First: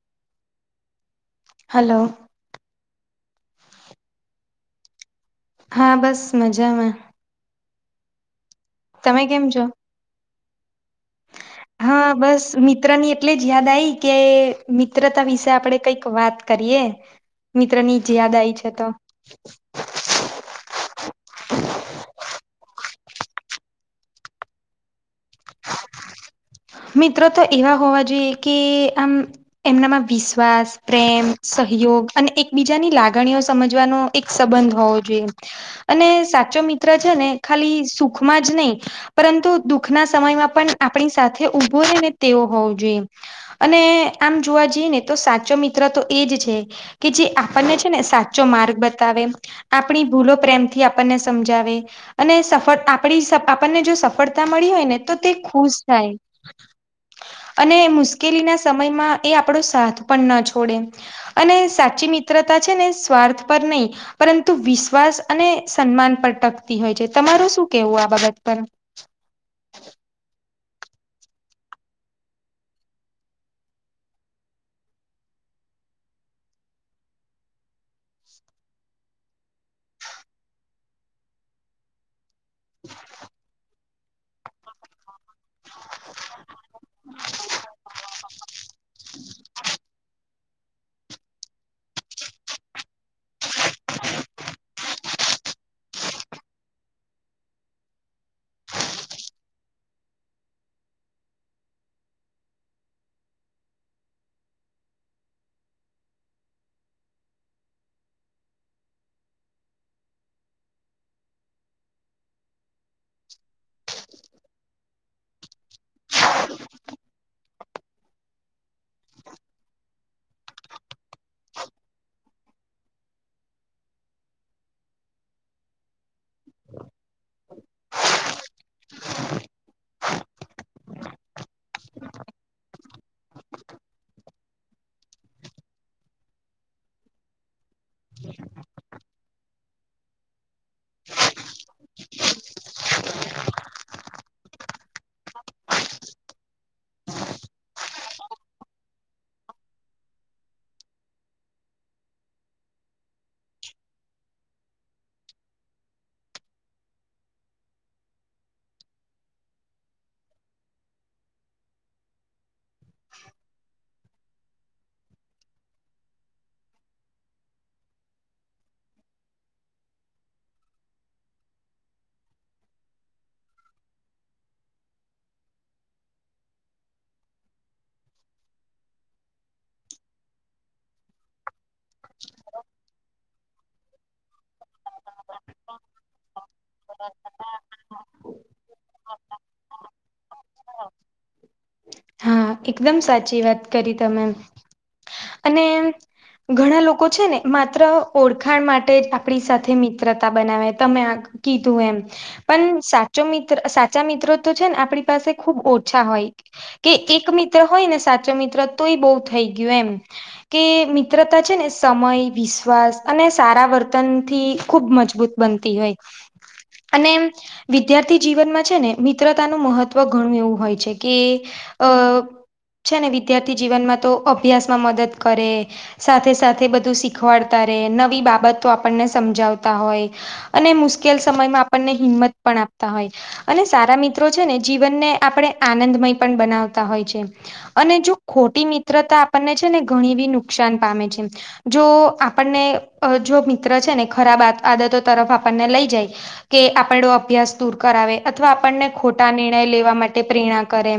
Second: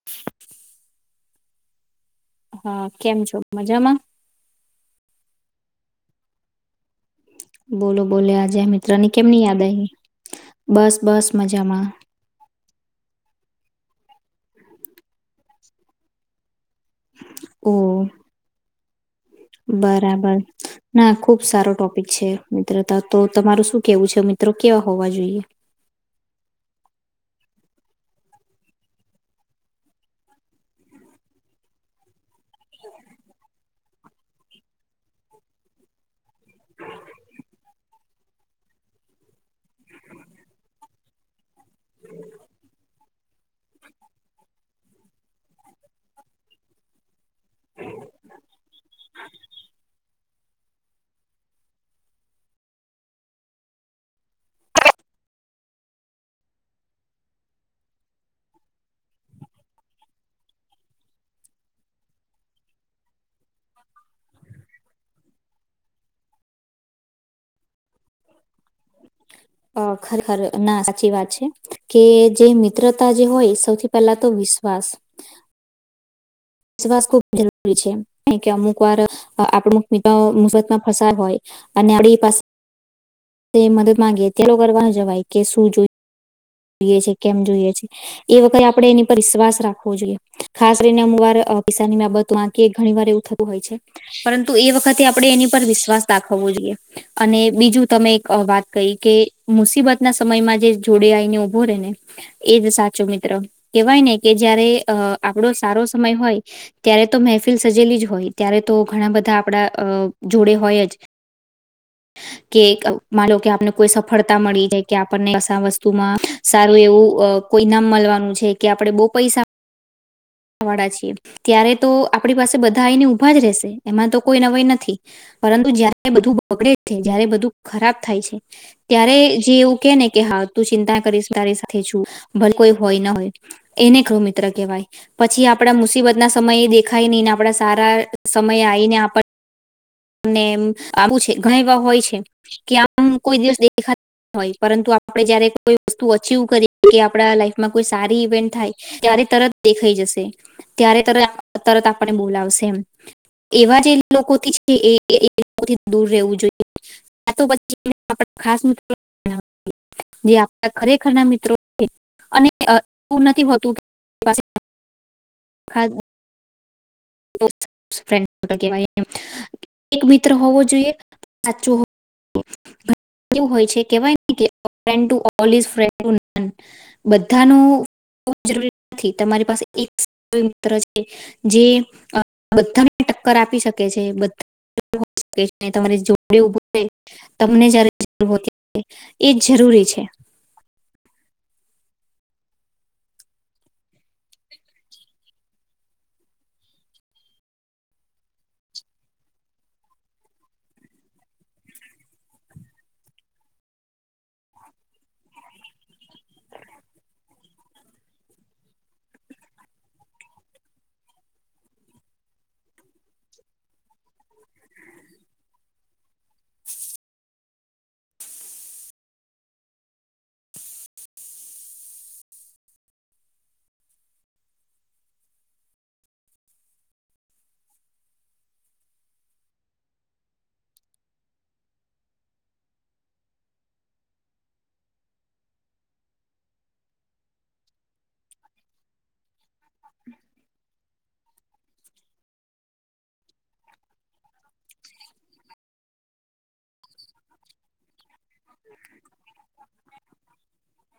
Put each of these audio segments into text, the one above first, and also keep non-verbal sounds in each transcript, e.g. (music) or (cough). (unintelligible) Hello. હા, કેમ છો? મજામાં. હા, બસ મજામાં. બોલો, બોલે આજે મિત્ર ની તમે કેમની કેમ યાદ છો આવી, બસ, બસ મજામાં. હા બસ મિત્ર ની. એટલે જ યાદ આવી કે, મિત્રતા વિશે આપડે કઈક વાત કરીએ. ઓ મિત્ર ની જ યાદ આવી છે તો. બરાબર. ના ખુબ સારો છે, મિત્રતા તો તમારું શું કેવું છે? મિત્રો કેવા હોવા મિત્રો તો એવા હોવા જોઈએ કે, આમ એમનામાં વિશ્વાસ પ્રેમ સહયોગ અને એકબીજાની લાગણીઓ સમજવાનો. એક સંબંધ હોવો જોઈએ. અને સાચો મિત્ર છે ને, ખાલી સુખમાં જ નહી પરંતુ દુઃખના સમયમાં પણ આપણી સાથે ઉભોય ને તેવો હોવો જોઈએ. અને આમ જોવા જઈએ ને, તો સાચો મિત્ર તો એજ છે કે જે. આપને છે ને, સાચો માર્ગ બતાવે, આપણી ભૂલો, પ્રેમ થી આપણને સમજાવે અને સ આપ આપણને જો સફળતા મળી હોય ને. તો તે ખુશ થાય. અને મુશ્કેલી ના સમયમાં એ આપણો પણ ના અને સાચી મિત્રતા છે ને, સ્વાર્થ પર નહી. પરંતુ વિશ્વાસ સન્માન ટકતી હોય છે, તમારે શું કેવું આ બાબત પર? અ ખરેખરે. ના સાચી વાત છે કે, જે મિત્રતા જે હોય, સૌથી પહેલા તો વિશ્વાસ. વિશ્વાસ ખુબ જરૂરી છે કે, અમુક વાર આપણિત મુતમાં ફસ હોય. અને આપડી પાસે. મદદ માંગી ત્યારે કરવા જવાય કે, શું જોઈ જોઈએ છે? કેમ જોઈએ છે? એ વખતે આપણે એની પર વિશ્વાસ રાખવો જોઈએ. ખાસ રને, અમુક વાર પિસાની બાબતો માં કી ઘણી વાર એવું થતું હોય છે. પરંતુ એ વખતે આપણે એની પર વિશ્વાસ દાખવવો જોઈએ, અને બીજું તમે એક વાત કહી કે, મુસીબત ના સમયમાં જે જોડે આઈને ઊભો રને. એજ સાચું મિત્ર કેવાય ને કે, જયારે આપડો સારો સમય હોય. ત્યારે તો મહેફિલ સજેલી જ હોય, ત્યારે તો ઘણા બધા આપણા જોડે હોય જ. (inaudible) કે મા કે આપને કોઈ સફળતા મળી જાય કે, આપણને કસા વસ્તુમાં સારું એવું. કોઈ ઈનામ મળવાનું છે કે, આપણે બહુ પૈસા વાળ છી, ત્યારે તો આપણી બધા આઇને ઊભા જ રહેશે, એમાં તો કોઈ નવાઈ નથી. પરંતુ જયારે બધું બગડે છે, જ્યારે બધું ખરાબ થાય છે, ત્યારે જે એવું કે ને. કે હા, તું ચિંતા તારી સાથે છું ભલે કોઈ હોય, હોય એને ખરુ મિત્ર કેહેવાય. પછી આપડા મુસીબત ના સમય દેખાય નહી ને, આપડા સારા સમય આવીને આપ ને આવું છે, ઘણા એવા હોય છે કે, આમ કોઈ દિવસ દેખાય. હોય, પરંતુ આપણે જયારે કોઈ વસ્તુ અચીવ કરી કે, લાઈફમાં સારી ઇવેન્ટ થાય. ત્યારે તરત દેખાઈ જશે, ત્યારે તર તરત આપણને બોલાવશે એમ. એવા જે લોકોથી છે, એ લોકોથી દૂર રહેવું જોઈએ. આ તો બચ્ચી ખાસ મતલબ બન જે આપણા ખરેખર ના મિત્રો છે, અને એવું નથી હોતું. ખા બહુ સ્ટ્રેંથ (inaudible) કહેવાય એમ એક મિત્ર હોવો જોઈએ સાચું એવું હોય છે કેવાય કે a friend to apologise a friend to fun બધાનું જરૂરી નથી તમારી પાસે એક (inaudible) છે જે બધા ને ટક્કર આપી શકે છે બધાકે છે તમારે જોડે ઊભું રે તમને જ્યારે જરૂ હોતી એ જ જરૂરી છે. હા એકદમ સાચી વાત કરી તમે. અને ઘણા લોકો છે ને માત્ર ઓળખાણ માટે જ આપડી સાથે મિત્રતા બનાવે તમે આ કીધું એમ. પણ સાચો મિત્ર સાચા મિત્રો તો છે ને આપડી પાસે ખુબ ઓછા હોય. કે એક મિત્ર હોય ને સાચો મિત્ર તોય બહુ થઈ ગયું એમ. કે મિત્રતા છે ને સમય વિશ્વાસ અને સારા વર્તનથી ખૂબ મજબૂત બનતી હોય અને એમ વિદ્યાર્થી જીવનમાં છે ને મિત્રતાનું મહત્વ ઘણું એવું હોય છે કે અહ છે ને વિદ્યાર્થી જીવનમાં તો અભ્યાસમાં મદદ કરે. સાથે સાથે બધું શીખવાડતા રહે નવી બાબતો આપણને સમજાવતા હોય. અને મુશ્કેલ સમયમાં આપણને હિંમત પણ આપતા હોય. અને સારા મિત્રો છે ને જીવનને આપડે આનંદમય પણ બનાવતા હોય છે. અને જો ખોટી મિત્રતા આપણને છે ને ઘણી બી નુકસાન પામે છે. જો આપણને અહ જો મિત્ર છે ને ખરાબ અ-આદતો તરફ આપણને લઈ જાય કે આપડો અભ્યાસ દૂર કરાવે અથવા આપણને ખોટા નિર્ણય લેવા માટે પ્રેરણા કરે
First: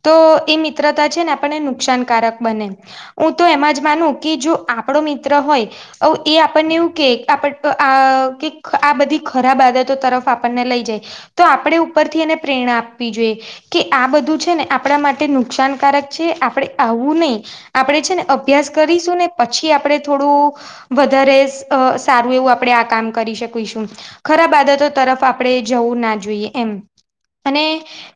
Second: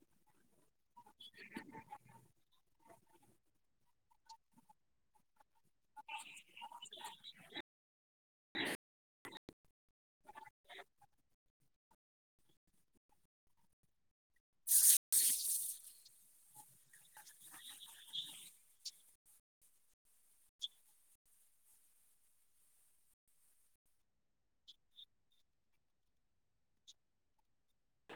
તો એ મિત્રતા છે ને આપણને નુકસાનકારક બને હું તો એમાં જ માનું કે જો આપડો મિત્ર હોય ઓ એ આપણને એવું કે આપડ આ કે આ બધી ખરાબ આદત તો તરફ આપણને લઈ જાય તો આપડે ઉપરથી એને પ્રેરણા આપવી જોઈએ કે આ બધ ધુ છે ને આપણા માટે નુકસાનકારક છે આપડે આવવું નહી આપડે છે ને અભ્યાસ કરીશું ને પછી આપડે થોડું વધારે અહ સારું એવું આપડે આ કામ કરી શકીશું. ખરાબ આદતો તરફ આપડે જવું ના જોઈએ એમ અને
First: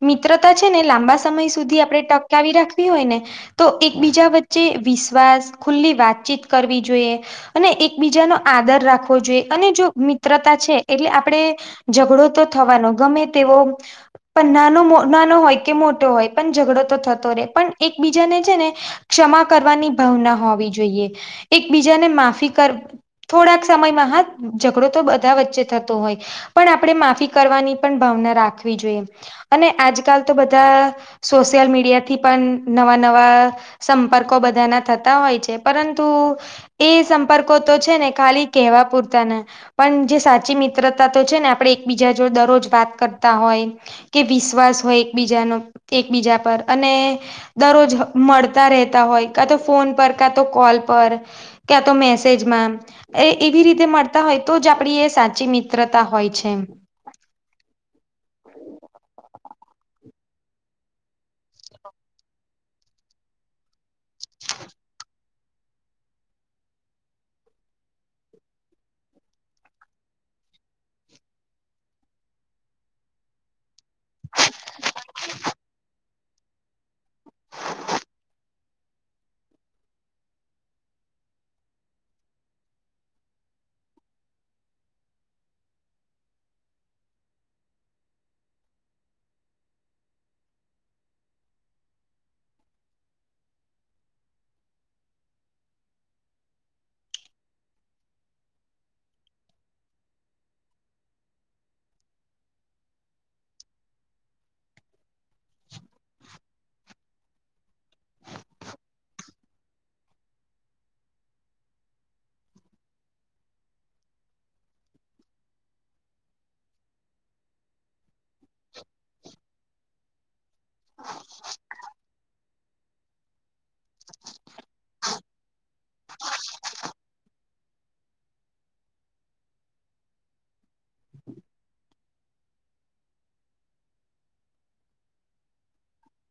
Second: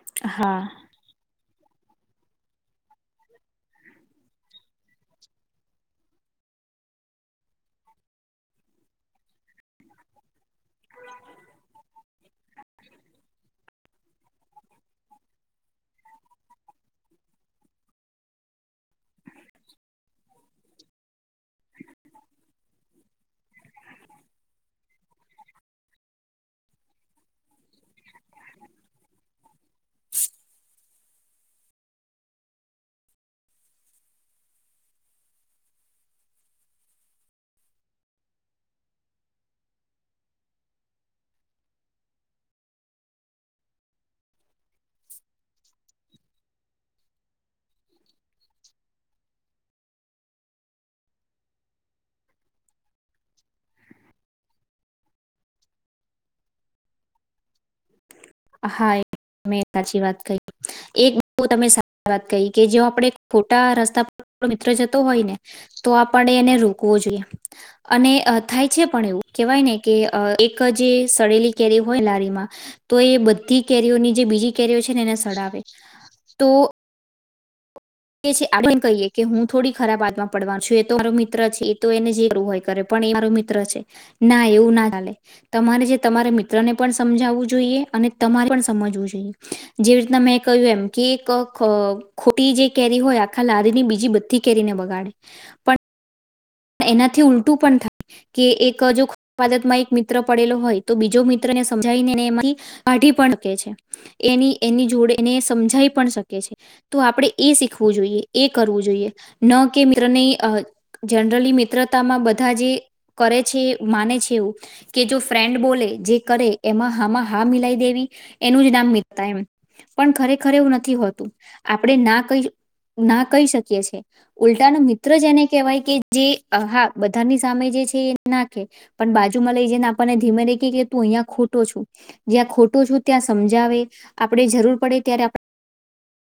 મિત્રતા છે ને હા લાંબા સમય સુધી આપડે ટકાવી રાખવી હોય ને તો એકબીજા વચ ચે વિશ્વાસ ખુલ્લી વાતચીત કરવી જોઈએ. અને એકબીજા નો આદર રાખવો જોઈએ અને જો મિત્રતા છે એટલે આપડે ઝઘડો તો થવાનો ગમે તેવો પણ નાનો મો નાનો હોય કે મોટો હોય પણ ઝઘડો તો થતો રે પન એકબીજાને છે ને ક્ષમા કરવાની ભાવના હોવી જોઈએ. એકબીજાને માફી કર થોડાક સમયમાં હાત ઝઘડો તો બધા વચ્ચે થતો હોય પણ આપડે માફી કરવાની પણ ભાવના રાખવી જોઈએ. અને આજકાલ તો બધા સોશયલ મીડિયા થી પન નવા નવા સંપર્કો બધાના થતા હોય છે પરંતુ એ સંપર્કો તો છે ને ખાલી કહેવા પૂરતા ના પણ જે સાચી મિત્રતા તો છે ને આપડે એકબીજા જો દરરોજ વાત કરતા હોય કે વિશ્વાસ હોય એકબીજાનો એકબીજા પર અને દરરોજ હ મળ તા રેતા હોય કા તો ફોન પર કા તો કોલ પર ક્યા તો મેસેજમાં એ એવી રીતે મળતા હોય તો જ આપણી એ સાચી મિત્રતા હોય છે એમ. હા એ તમે એક સાચી વાત કહી. એક બહુ તમે (inaudible) વાત કહી કે જો આપણે ખોટા રસ્તા આપણો મિત્ર જતો હોય ને તો આપણે એને રોકવો જોઈએ. અને અહ થાય છે પણ એવું. કહેવાય ને કે અહ એક જે સડેલી કેરી હોય લારીમાં તો એ બધી કેરીઓની જે બીજી કેરીઓ છે ને એને સડાવે. તો (inaudible) કહીએ કે હું થોડી ખરાબ (unintelligible) માં પડવાનું છું. એ તો મારો મિત્ર છે, એ તો એને જે કરવું હોય એ કરે. પણ એ મારો મિત્ર છે. ના એવું ના ચાલે. તમારે જે તમારા મિત્રને પણ સમજાવવું જોઈએ, અને તમારે પણ સમજવું જોઈએ. જેવી રીતના મેં કહ્યું એમ, કે ક ખ ખોટી જે કેરી હોય આખા લારીની બીજી બધી કેરીને બગાડે. પણ એનાથી ઉલટું પણ થાય, કે એક જો ખો (unintelligible) માં એક મિત્ર પડેલો હોય, તો બીજો મિત્ર એને સમજાવીને અને એમાંથી કાઢી પણ હકે છે. એની-એની જોડે એને સમજાઇ પણ શકે છે. તો આપણે એ શીખવું જોઈએ, એ કરવું જોઈએ. ન કે મિત્રને અહ જનરલી મિત્રતામાં બધા જે કરે છે એ માને છે એવું કે જો ફ્રેન્ડ બોલે, જે કરે એમાં હા માં હા મિલાઇ દેવી એનું જ નામ મિતતા એમ. પણ ખરેખર એવું નથી હોતું. આપણે ના કહી જ ના કહી શકીએ છે. ઉલ્ટા નો મિત્ર જ એને કહેવાય કે જે અહ હા, બધાની સામે જે છે એ ના કહે. પન બાજુમાં લઈ જઈ ને આપણને ધીમેથી ક્યે કે તું અહીયાં ખોટો છો. જ્યાં ખોટો છું, ત્યાં સમજાવે. આપણે જરૂર પડે ત્યારે આપ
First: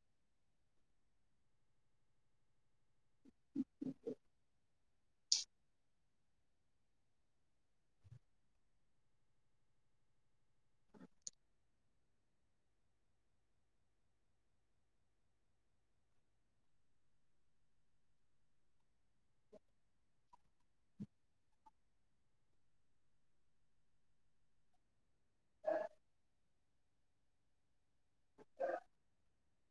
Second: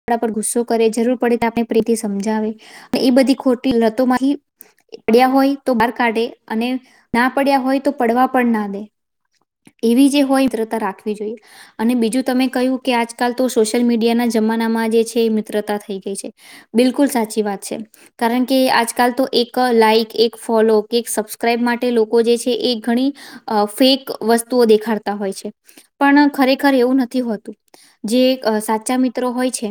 પણાં પર ગુસ્સો કરે, જરૂર પડે તો આપણે (unintelligible) સમજાવે. ને ઈ બધી ખોટી લતો માંથી (unintelligible) હોય તો બહાર કાઢે, અને ના પડ્યા હોય તો પડવા પણ ના દે. એવી જે હોય મિત્રતા રાખવી જોઈએ. અને બીજું તમે કહ્યું કે આજકાલ તો સોશિયલ મીડિયાના જમાનામાં જે છે એ મિત્રતા થઈ ગઈ છે. બિલકુલ સાચી વાત છે. કારણ કે આજકાલ તો એક ક લાઈક, એક ફોલો કે એક સબસ્ક્રાઈબ માટે લોકો જે છે એ ઘણી અહ ફેક વસ્તુઓ દેખાડતા હોય છે. પણ ખરેખર એવું નથી હોતું. જે અહ સાચા મિત્રો હોય છે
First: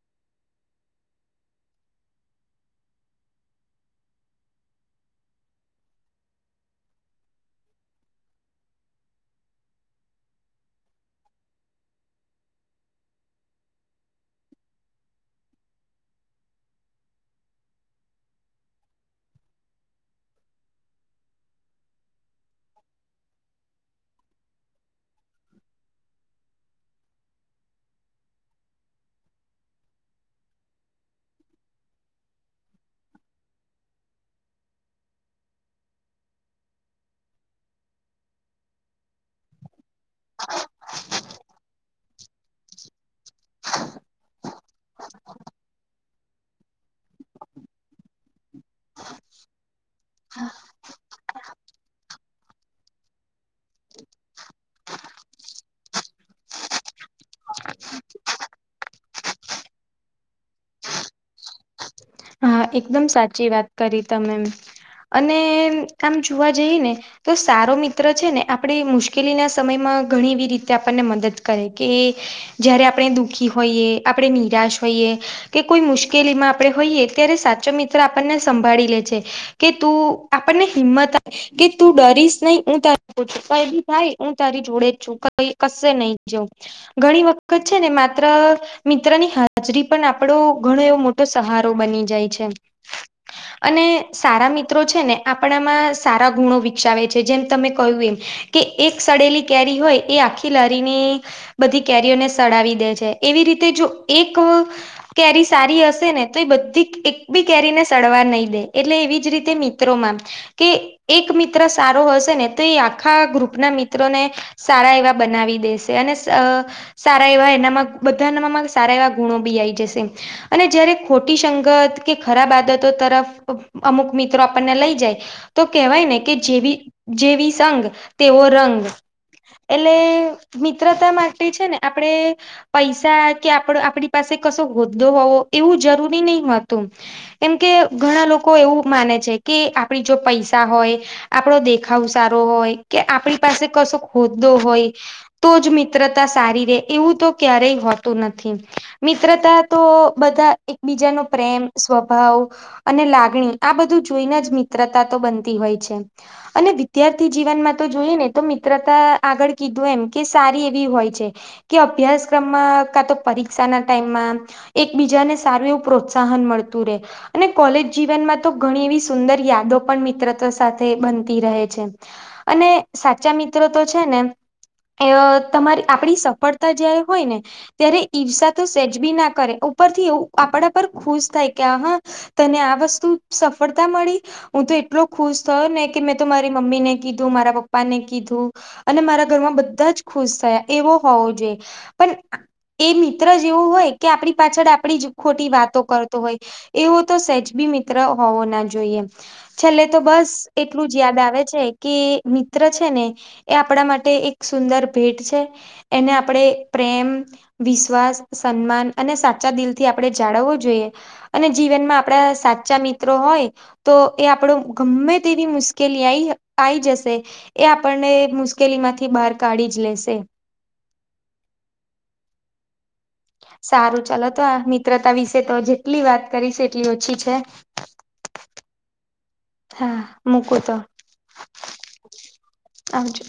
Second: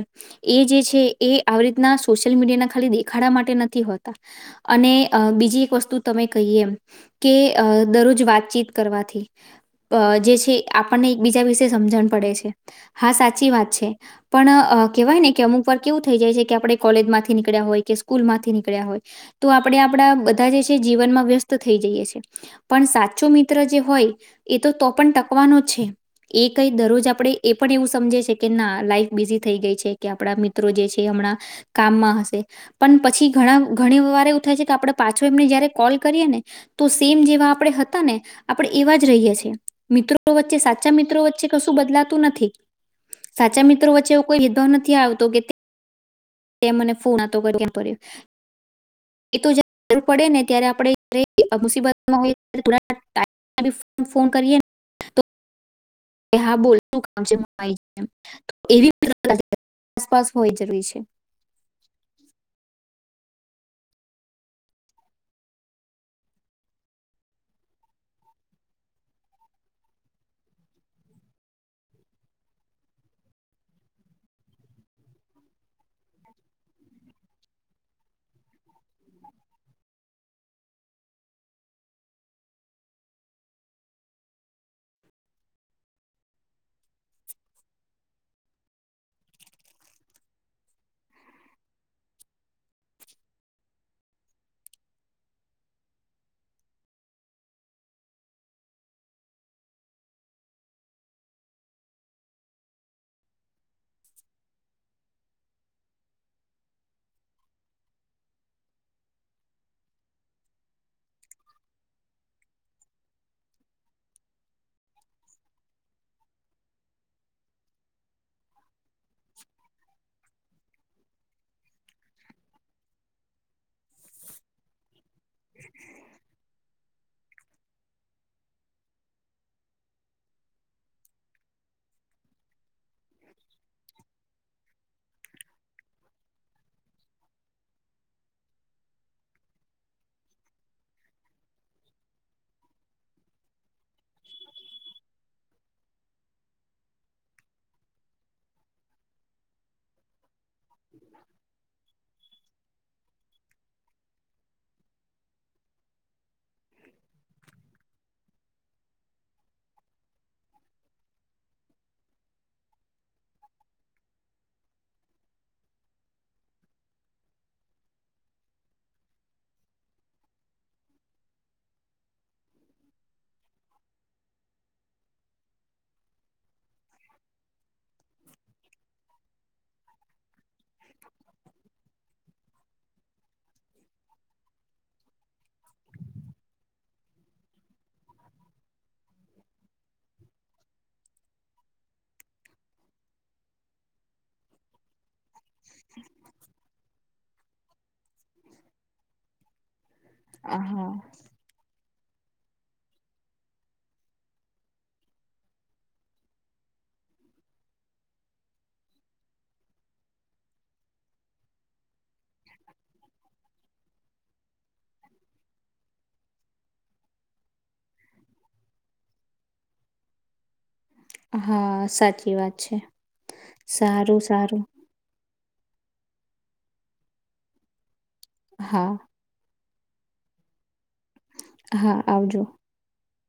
એ જે છે એ આવી રીતના સોશિયલ મીડિયાના ખાલી દેખાડા માટે નથી હોતા. અને અહ બીજી એક વસ્તુ તમે કહી એમ કે અહ દરરોજ વાતચીત કરવાથી અહ જે છે આપણને એકબીજા વિશે સમજણ પડે છે. હા સાચી વાત છે. પણ અહ કહેવાય ને કે અમુક વાર કેવું થઈ જાય છે કે આપણે કોલેજ માંથી નીકળ્યા હોય, કે સ્કૂલ માંથી નીકળ્યા હોય. તો આપણે આપણા બધા જે છે જીવનમાં વ્યસ્ત થઈ જઈએ છે. પણ સાચો મિત્ર જે હોય એ તો-તો પણ ટકવાનો જ છે. એ કંઈ દરરોજ આપણે એ પણ એવું સમજે છે, કે ના લાઈફ બિઝી થઈ ગઈ છે કે આપણા મિત્રો જે છે એ હમણાં કામમાં હશે, પણ પછી ઘણા ઘણી વાર એવું થાય છે કે આપણે પાછું એમને જયારે કોલ કરીએ ને તો સેમ જેવા આપણે હતા ને આપણે એવા જ રહીએ છે. મિત્રો વચ્ચે સાચા મિત્રો વચ્ચે કશું બદલાતું નથી. સાચા મિત્રો વચ્ચે એવો કોઈ ભેદભાવ નથી આવતો કે તે મને ફોન (inaudible) એ તો (inaudible) જરૂર પડે ને ત્યારે આપણે (inaudible) મુસીબતમાં હોય (inaudible) ફોન કરીએન કે હા બોલ શું કામ (inaudible) હા, એકદમ સાચી વાત કરી, તમેમ અને આમ જોવા જઈ ને. તો સારો મિત્ર છે ને, આપણે મુશ્કેલીના સમયમાં ઘણી એવી રીતે આપણને મદદ કરે કે. જયારે આપણે દુઃખી હોઈએ, આપણે નિરાશ હોઈએ કે કોઈ મુશ્કેલીમાં આપણે હોઈએ. ત્યારે સાચો મિત્ર આપણને સંભાળી લે છે કે, તું આપણને હિંમત કે તું ડરીશ નહી, હું તારી પ છું ક બી થાય, હું તારી જોડે જ છું, કઈ કશે નહી જઉં. ઘણી વખત છે ને, માત્ર મિત્રની હાજરી પણ આપડો ઘણો એવો મોટો સહારો બની જાય છે. અને સારા મિત્રો છે ને, આપણામાં સારા ગુણો વિકસાવે છે જેમ તમે કહ્યું એમ. કે એક સડેલી કેરી હોય, એ આખી લારીને. બધી કેરીઓને સડાવી દે છે, એવી રીતે જો એક કેરી સારી હશે ને, તો એ બધી એક બી કેરીને સડવા નહી દે, એટલે એવી જ રીતે મિત્રો માં કે એક મિત્ર સારો હશે ને, તો એ આખા ગ્રુપના મિત્રોને સારા એવા બનાવી દેશે, અને સારા એવા એનામાં બધા એ સારા એવા ગુણો બી આવીઈ જશે, અને જયારે ખોટી સંગત કે ખરાબ આદતો તરફ અમુક મિત્રો આપણને લઈ જાય તો, કેહેવાય ને, કે જેવી જેવી સંગ તેવો રંગ. એટલે મિત્રતા માટે છે ને, આપડે. પૈસા કે આપ આપણી પાસે કશો હોદ્દો હોવો એવું જરૂરી નહી હોત. એમ કે ઘણા લોકો એવું માને છે કે, આપડી જો પૈસા હોય. આપણો દેખાવ સારો હોય કે, આપણી પાસે કશો ખોદદો હોય. તો જ મિત્રતા સારી રે, એવું તો ક્યારેય હોતું નથી, મિત્રતા તો બધા એકબીજાનો. પ્રેમ સ્વભાવ અને લાગણી આ બધું જોઈને, જ મિત્રતા તો બનતી હોય છે. અને વિદ્યાર્થી જીવનમાં તો જોઈએ ને, તો મિત્રતા આગળ કીધું, એમ કે સારી એવી હોય છે. કે અભ્યાસક્રમમાં કા તો પરીક્ષા ના ટાઈમમાં એક બીજાને સારું એવું પ્રોત્સાન. સહન મળતું રહે. અને કોલેજ જીવનમાં તો ઘણી એવી સુંદર યાદો પણ મિત્રતા સાથે બનતી રહે છે. અને સાચા મિત્રો તો છે ને. એ તમારી આપણી સફળતા જયારે હોય ને. ત્યારે ઈર્ષા તો સેજ બી ના કરે, ઉપર થી એવું આપડા. પણ ખુશ થાય કે, આ હા, તને આ વસ્તુ સફળતા મળી, હું તો એટલો ખુશ થયો ને કે, મેં તો મારી મમ્મી ને કીધું મારા પપ્પા ને કીધું, અને મારા ઘરમાં બધા જ ખુશ થયા એવો હોવો જોઈએ. પણ એ મિત્ર જેવું હોય કે, આપણી પાછળ આપણી જ ખોટી વાત. તો કરતો હોય, એવો તો સહેજ બી મિત્ર હોવો ના જોઈએ. છેલ્લે તો બસ એટલું જ યાદ આવે છે. કે મિત્ર છે ને, એ આપણા માટે એક સુંદર ભેટ છે. એને આપણેે પ્રેમ વિશ્વાસ સન્માન અને સાચા દિલથી આપણે જાળવવો. જોઈએ, અને જીવનમાં આપડા સાચા મિત્રો હોય. તો એ આપડો ગમે તેવી મુશ્કેલી આઈ આવી જશે. એ આપણને મુશ્કેલીમાંથી બહાર કાઢી જ લેશે. હા, સાચી વાત છે. સારું ચાલો, તો આ મિત્રતા વિશે તો જેટલી વાત કરી છે, એટલી ઓછી છે. હા. હા મૂકું તો. હા આવજો. આવજો.